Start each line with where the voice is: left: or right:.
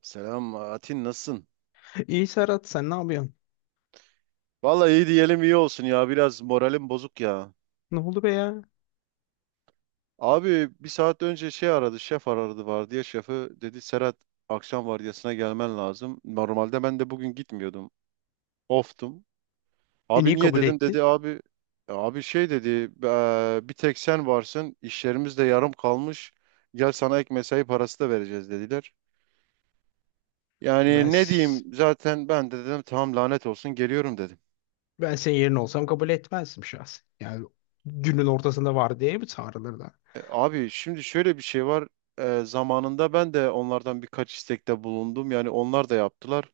right: Selam Atin nasılsın?
left: İyi Serhat sen ne yapıyorsun?
right: Vallahi iyi diyelim iyi olsun ya biraz moralim bozuk ya.
left: Ne oldu be ya?
right: Abi bir saat önce şey aradı şef aradı var diye şefi dedi Serhat akşam vardiyasına gelmen lazım. Normalde ben de bugün gitmiyordum oftum.
left: E
right: Abi
left: niye
right: niye
left: kabul
right: dedim
left: etti?
right: dedi abi şey dedi bir tek sen varsın işlerimiz de yarım kalmış gel sana ek mesai parası da vereceğiz dediler.
left: Ben,
right: Yani ne
left: s-
right: diyeyim zaten ben de dedim tamam lanet olsun geliyorum dedim.
left: ben senin yerine olsam kabul etmezdim şahsen. Yani günün ortasında var diye mi çağrılır da?
right: Abi şimdi şöyle bir şey var. Zamanında ben de onlardan birkaç istekte bulundum. Yani onlar da yaptılar.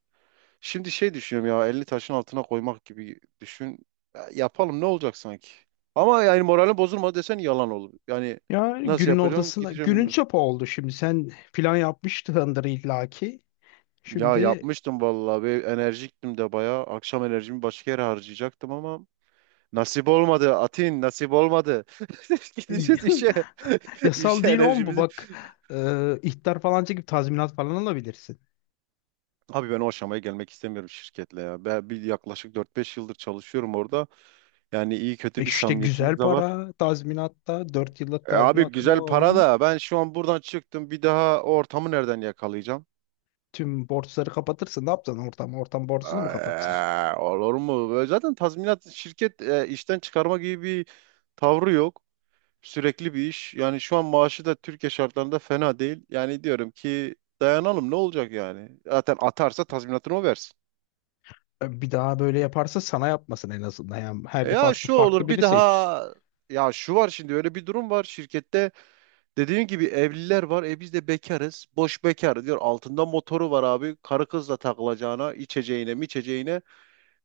right: Şimdi şey düşünüyorum ya elini taşın altına koymak gibi düşün. Ya, yapalım ne olacak sanki? Ama yani moralim bozulmadı desen yalan olur. Yani
left: Yani
right: nasıl
left: günün
right: yapacağım
left: ortasında
right: gideceğim
left: günün
right: bilmiyorum.
left: çöpü oldu şimdi. Sen plan yapmıştındır illaki.
right: Ya
left: Şimdi
right: yapmıştım vallahi ve enerjiktim de bayağı. Akşam enerjimi başka yere harcayacaktım ama nasip olmadı. Atin nasip olmadı. Gideceğiz işe.
left: yasal
right: İşe
left: değil on bu
right: enerjimizi
left: bak. İhtar falan çekip tazminat falan alabilirsin.
right: Abi ben o aşamaya gelmek istemiyorum şirketle ya. Ben bir yaklaşık 4-5 yıldır çalışıyorum orada. Yani iyi
left: E
right: kötü bir
left: işte güzel
right: samimiyetimiz de var.
left: para tazminatta 4 yıllık
right: Abi
left: tazminat.
right: güzel para
left: Oo.
right: da ben şu an buradan çıktım bir daha o ortamı nereden yakalayacağım?
left: Tüm borçları kapatırsın. Ne yapacaksın ortam? Ortam borcunu mu kapatacak?
right: Olur mu? Böyle zaten tazminat şirket işten çıkarma gibi bir tavrı yok. Sürekli bir iş. Yani şu an maaşı da Türkiye şartlarında fena değil. Yani diyorum ki dayanalım ne olacak yani? Zaten atarsa tazminatını o versin.
left: Bir daha böyle yaparsa sana yapmasın en azından. Yani her
right: Ya
left: defasında
right: şu
left: farklı
right: olur bir
left: biri seç.
right: daha ya şu var şimdi öyle bir durum var şirkette dediğim gibi evliler var biz de bekarız boş bekar diyor altında motoru var abi karı kızla takılacağına içeceğine içeceğine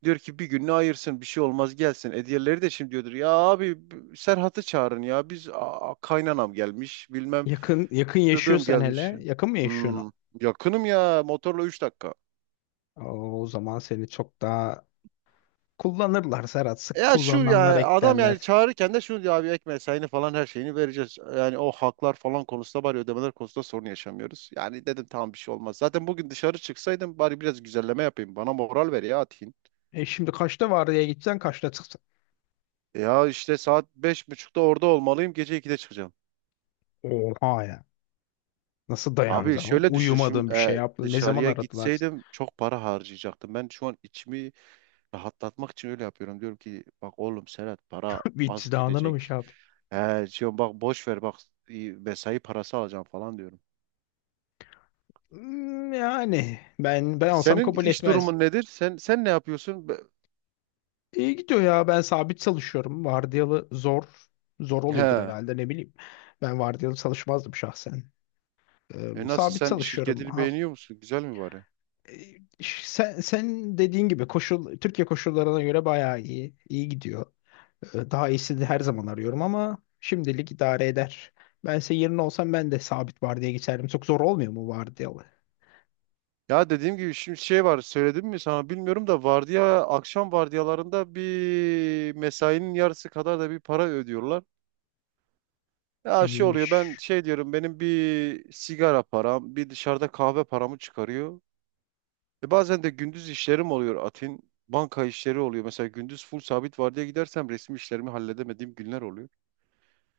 right: diyor ki bir gününü ayırsın bir şey olmaz gelsin diğerleri de şimdi diyordur ya abi b- Serhat'ı çağırın ya biz a- kaynanam gelmiş bilmem
left: Yakın yakın
right: dıdım
left: yaşıyorsan
right: gelmiş.
left: hele yakın mı yaşıyorsun?
right: Hmm, yakınım ya motorla 3 dakika.
left: O zaman seni çok daha kullanırlar Serhat. Sık
right: Ya şu
left: kullananlar
right: ya adam yani
left: eklerler.
right: çağırırken de şunu diyor abi ek mesaini falan her şeyini vereceğiz. Yani o haklar falan konusunda bari ödemeler konusunda sorun yaşamıyoruz. Yani dedim tamam bir şey olmaz. Zaten bugün dışarı çıksaydım bari biraz güzelleme yapayım. Bana moral ver ya Atin.
left: E şimdi kaçta vardiya gideceksin, kaçta çıkacaksın?
right: Ya işte saat 5.30'da orada olmalıyım gece 2'de çıkacağım.
left: Oha ya. Nasıl
right: Abi
left: dayanacaksın, oğlum?
right: şöyle düşün
left: Uyumadın
right: şimdi
left: bir şey yaptın. Ne zaman
right: dışarıya
left: aradılar?
right: gitseydim çok para harcayacaktım. Ben şu an içimi rahatlatmak için öyle yapıyorum. Diyorum ki bak oğlum Serhat para
left: Bir
right: az
left: izdihanını mı şey
right: gidecek.
left: yapayım?
right: He, diyorum bak boş ver bak i- mesai parası alacağım falan diyorum.
left: Yani ben olsam
right: Senin
left: kabul
right: iş
left: etmez.
right: durumun nedir? Sen ne yapıyorsun? Be-
left: İyi gidiyor ya. Ben sabit çalışıyorum. Vardiyalı zor. Zor oluyordur
right: He.
left: herhalde ne bileyim. Ben vardiyalı çalışmazdım şahsen. Ee,
right: Nasıl
left: sabit
right: sen
left: çalışıyorum.
right: şirketini
left: Ha-
right: beğeniyor musun? Güzel mi bari?
left: Ee, sen, sen dediğin gibi koşul Türkiye koşullarına göre bayağı iyi. İyi gidiyor. Daha iyisini her zaman arıyorum ama şimdilik idare eder. Ben senin yerine olsam ben de sabit vardiyaya geçerdim. Çok zor olmuyor mu vardiyalı?
right: Ya dediğim gibi şimdi şey var söyledim mi sana bilmiyorum da vardiya akşam vardiyalarında bir mesainin yarısı kadar da bir para ödüyorlar. Ya şey oluyor ben
left: İyiymiş.
right: şey diyorum benim bir sigara param bir dışarıda kahve paramı çıkarıyor. Bazen de gündüz işlerim oluyor Atin. Banka işleri oluyor. Mesela gündüz full sabit vardiya gidersem resmi işlerimi halledemediğim günler oluyor.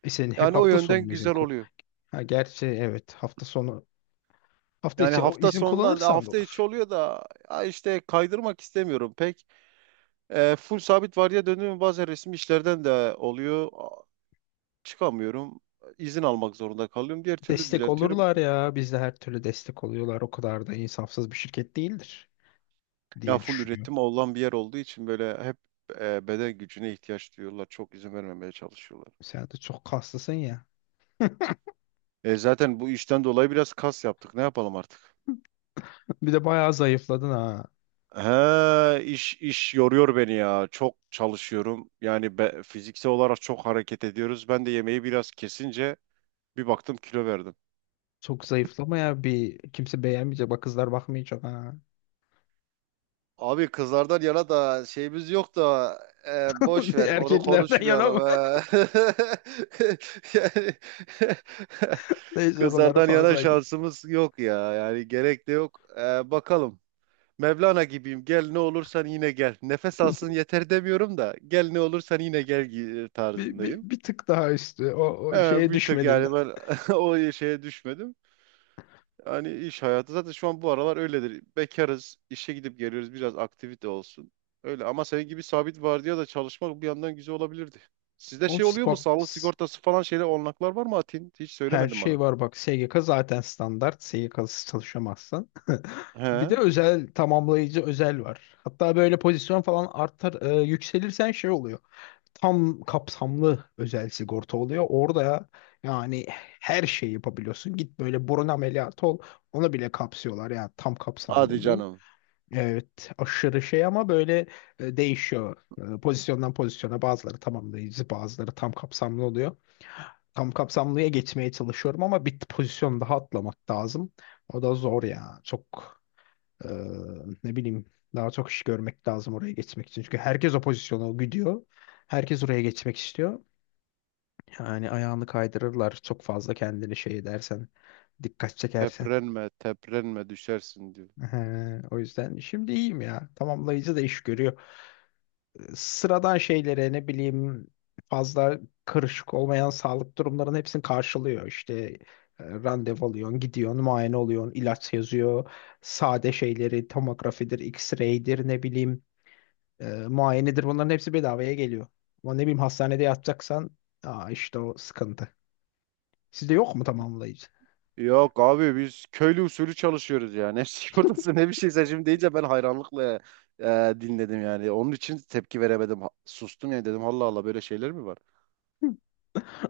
left: E senin hep
right: Yani o
left: hafta sonu
right: yönden
left: mu izin
right: güzel
left: ku-
right: oluyor.
left: Ha, gerçi evet hafta sonu. Hafta
right: Yani
left: içi o
right: hafta
left: izin
right: sonundan da
left: kullanırsan da
right: hafta içi
left: olur.
right: oluyor da ya işte kaydırmak istemiyorum pek. Full sabit vardiya döndüğüm bazen resmi işlerden de oluyor. A- Çıkamıyorum. İzin almak zorunda kalıyorum. Diğer türlü
left: Destek
right: düzeltiyorum.
left: olurlar ya. Bizde her türlü destek oluyorlar. O kadar da insafsız bir şirket değildir
right: Ya
left: diye
right: full
left: düşünüyorum.
right: üretim olan bir yer olduğu için böyle hep beden gücüne ihtiyaç duyuyorlar. Çok izin vermemeye çalışıyorlar.
left: Sen de çok kaslısın ya.
right: Zaten bu işten dolayı biraz kas yaptık. Ne yapalım artık?
left: Bir de bayağı zayıfladın ha.
right: He, iş yoruyor beni ya. Çok çalışıyorum. Yani be- fiziksel olarak çok hareket ediyoruz. Ben de yemeği biraz kesince bir baktım kilo verdim.
left: Çok zayıflama ya bir kimse beğenmeyecek. Bak kızlar bakmayacak ha.
right: Abi kızlardan yana da şeyimiz yok da boş ver onu
left: Erkeklerden yana.
right: konuşmayalım. Ha. Yani
left: Neyse oralara
right: kızlardan yana
left: fazla git.
right: şansımız yok ya yani gerek de yok. Bakalım. Mevlana gibiyim. Gel ne olursan yine gel. Nefes alsın yeter demiyorum da gel ne olursan yine gel gi-
left: Bir, bir,
right: tarzındayım.
left: bir tık daha üstü. O şeye
right: Bir tık
left: düşmedin de.
right: yani ben o şeye düşmedim. Hani iş hayatı zaten şu an bu aralar öyledir. Bekarız, işe gidip geliyoruz. Biraz aktivite olsun. Öyle ama senin gibi sabit vardiya da çalışmak bir yandan güzel olabilirdi. Sizde şey oluyor mu?
left: Xbox
right: Sağlık sigortası falan şeyle olanaklar var mı Atin? Hiç
left: her
right: söylemedin
left: şey
right: bana.
left: var bak. SGK zaten standart. SGK'sız çalışamazsın. Bir de
right: He?
left: özel tamamlayıcı özel var. Hatta böyle pozisyon falan artar yükselirsen şey oluyor. Tam kapsamlı özel sigorta oluyor. Orada yani her şeyi yapabiliyorsun. Git böyle burun ameliyatı ol. Onu bile kapsıyorlar yani tam kapsamlı
right: Hadi
left: oluyor.
right: canım.
left: Evet, aşırı şey ama böyle değişiyor. Pozisyondan pozisyona bazıları tamamlayıcı, bazıları tam kapsamlı oluyor. Tam kapsamlıya geçmeye çalışıyorum ama bir pozisyon daha atlamak lazım. O da zor ya. Çok e, ne bileyim daha çok iş görmek lazım oraya geçmek için. Çünkü herkes o pozisyona gidiyor. Herkes oraya geçmek istiyor. Yani ayağını kaydırırlar çok fazla kendini şey edersen, dikkat çekersen.
right: Teprenme, teprenme düşersin diyor.
left: O yüzden şimdi iyiyim ya. Tamamlayıcı da iş görüyor. Sıradan şeylere ne bileyim fazla karışık olmayan sağlık durumlarının hepsini karşılıyor. İşte randevu alıyorsun, gidiyorsun, muayene oluyorsun, ilaç yazıyor. Sade şeyleri tomografidir, x-ray'dir ne bileyim muayenedir bunların hepsi bedavaya geliyor. Ama ne bileyim hastanede yatacaksan işte o sıkıntı. Sizde yok mu tamamlayıcı?
right: Yok abi biz köylü usulü çalışıyoruz yani. Ne sigortası ne bir şeyse şimdi deyince ben hayranlıkla dinledim yani. Onun için tepki veremedim. Ha- Sustum yani dedim Allah Allah böyle şeyler mi var?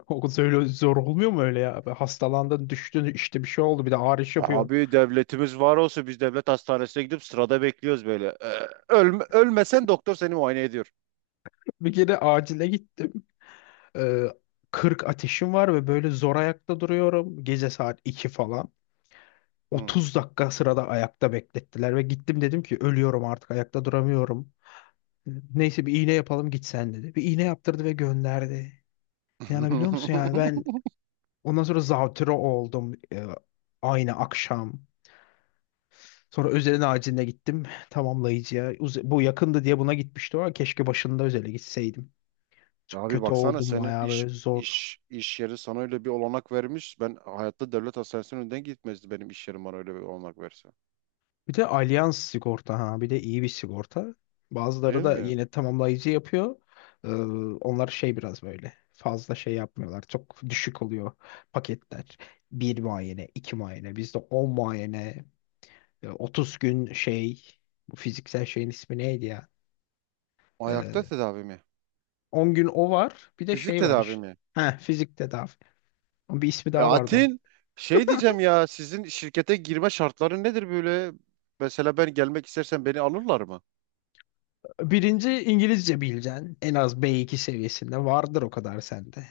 left: O öyle zor olmuyor mu öyle ya? Hastalandın, düştün, işte bir şey oldu, bir de ağrış yapıyorsun.
right: Abi devletimiz var olsa biz devlet hastanesine gidip sırada bekliyoruz böyle. Ölme- ölmesen doktor seni muayene ediyor.
left: Bir kere acile git. Ee, 40 ateşim var ve böyle zor ayakta duruyorum. Gece saat 2 falan.
right: Hı.
left: 30 dakika sırada ayakta beklettiler ve gittim dedim ki ölüyorum artık ayakta duramıyorum. Neyse bir iğne yapalım git sen dedi. Bir iğne yaptırdı ve gönderdi. İnanabiliyor musun yani ben ondan sonra zatüre oldum aynı akşam. Sonra özelin aciline gittim tamamlayıcıya. Bu yakındı diye buna gitmişti ama keşke başında özele gitseydim.
right: Ya
left: Çok
right: abi
left: kötü
right: baksana
left: oldum
right: senin
left: bayağı
right: iş
left: böyle zor.
right: iş iş yeri sana öyle bir olanak vermiş. Ben hayatta devlet hastanesinin önünden gitmezdi benim iş yerim bana öyle bir olanak verse.
left: Bir de Allianz sigorta ha bir de iyi bir sigorta. Bazıları
right: Değil
left: da
right: mi?
left: yine tamamlayıcı yapıyor. Ee, onlar şey biraz böyle fazla şey yapmıyorlar. Çok düşük oluyor paketler. Bir muayene, iki muayene. Bizde 10 muayene, 30 gün şey bu fiziksel şeyin ismi neydi ya?
right: Ayakta
left: Ee,
right: tedavi mi?
left: 10 gün o var. Bir de
right: Fizik
left: şey var
right: tedavi
left: işte.
right: mi?
left: Ha, fizik tedavi. Bir ismi daha vardı onun.
right: Atin şey diyeceğim ya sizin şirkete girme şartları nedir böyle? Mesela ben gelmek istersen beni alırlar mı?
left: Birinci İngilizce bileceksin. En az B2 seviyesinde vardır o kadar sende.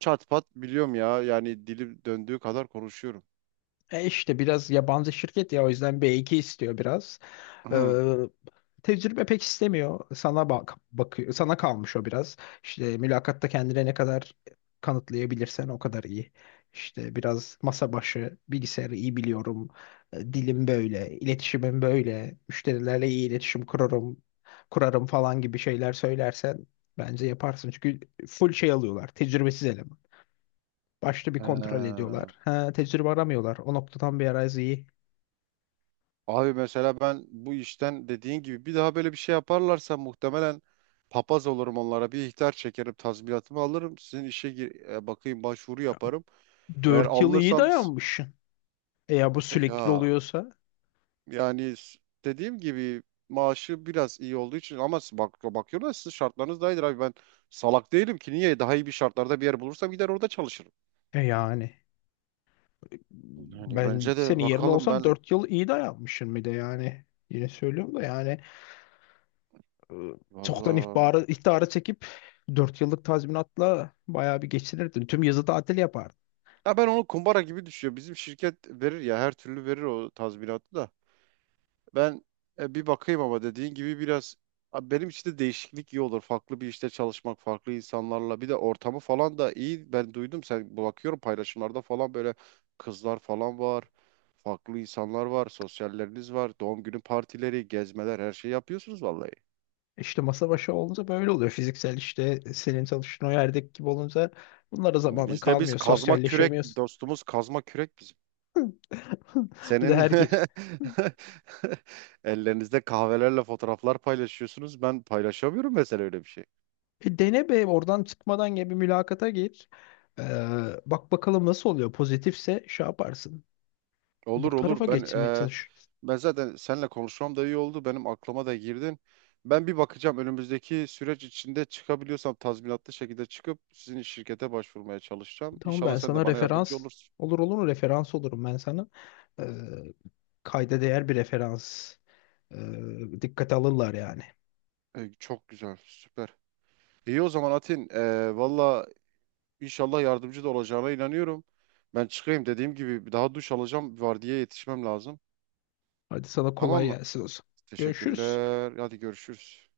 right: Çat pat biliyorum ya yani dilim döndüğü kadar konuşuyorum.
left: E işte biraz yabancı şirket ya o yüzden B2 istiyor biraz. Ee,
right: Hı.
left: tecrübe pek istemiyor. Sana bak bakıyor. Sana kalmış o biraz. İşte mülakatta kendine ne kadar kanıtlayabilirsen o kadar iyi. İşte biraz masa başı, bilgisayarı iyi biliyorum. Dilim böyle, iletişimim böyle. Müşterilerle iyi iletişim kurarım, kurarım falan gibi şeyler söylersen bence yaparsın. Çünkü full şey alıyorlar. Tecrübesiz eleman. Başta bir
right: He.
left: kontrol ediyorlar. Ha, tecrübe aramıyorlar. O noktadan bir arayüz iyi.
right: Abi mesela ben bu işten dediğin gibi bir daha böyle bir şey yaparlarsa muhtemelen papaz olurum onlara bir ihtar çekerim tazminatımı alırım sizin işe gir- bakayım başvuru yaparım. Eğer
left: 4 yıl iyi
right: alınırsam s-
left: dayanmışsın. E ya bu sürekli
right: ya
left: oluyorsa
right: Yani s- dediğim gibi maaşı biraz iyi olduğu için ama s- bak bakıyorum da şartlarınız daha iyidir abi. Ben salak değilim ki niye daha iyi bir şartlarda bir yer bulursam gider orada çalışırım.
left: yani
right: Yani
left: ben
right: bence de
left: senin yerinde
right: bakalım
left: olsam
right: ben
left: 4 yıl iyi dayanmışım bir de yani. Yine söylüyorum da yani e, çoktan
right: valla.
left: ihtara çekip 4 yıllık tazminatla bayağı bir geçinirdin. Tüm yazı tatil yapardın.
right: Ya ben onu kumbara gibi düşüyor. Bizim şirket verir ya her türlü verir o tazminatı da. Ben bir bakayım ama dediğin gibi biraz Abi benim için de değişiklik iyi olur. Farklı bir işte çalışmak, farklı insanlarla. Bir de ortamı falan da iyi. Ben duydum sen bakıyorum paylaşımlarda falan böyle kızlar falan var. Farklı insanlar var. Sosyalleriniz var. Doğum günü partileri, gezmeler her şeyi yapıyorsunuz vallahi.
left: İşte masa başı olunca böyle oluyor. Fiziksel işte senin çalıştığın o yerdeki gibi olunca bunlara zamanın
right: Bizde biz
left: kalmıyor.
right: kazma kürek
left: Sosyalleşemiyorsun.
right: dostumuz kazma kürek bizim.
left: Bir de
right: Senin
left: herkes.
right: ellerinizde kahvelerle fotoğraflar paylaşıyorsunuz. Ben paylaşamıyorum mesela öyle bir şey.
left: Dene be oradan çıkmadan gibi bir mülakata gir. Ee, bak bakalım nasıl oluyor. Pozitifse şey yaparsın. Bu
right: Olur
left: tarafa
right: olur.
left: geçmeye çalış.
right: Ben zaten seninle konuşmam da iyi oldu. Benim aklıma da girdin. Ben bir bakacağım önümüzdeki süreç içinde çıkabiliyorsam tazminatlı şekilde çıkıp sizin şirkete başvurmaya çalışacağım.
left: Tamam
right: İnşallah
left: ben
right: sen de
left: sana
right: bana yardımcı
left: referans
right: olursun.
left: olur olur mu? Referans olurum ben sana. Ee, kayda değer bir referans. Dikkate alırlar yani.
right: Çok güzel, süper. İyi o zaman Atin. Valla inşallah yardımcı da olacağına inanıyorum. Ben çıkayım dediğim gibi bir daha duş alacağım. Vardiyaya yetişmem lazım.
left: Hadi sana
right: Tamam
left: kolay
right: mı?
left: gelsin olsun. Görüşürüz.
right: Teşekkürler. Hadi görüşürüz.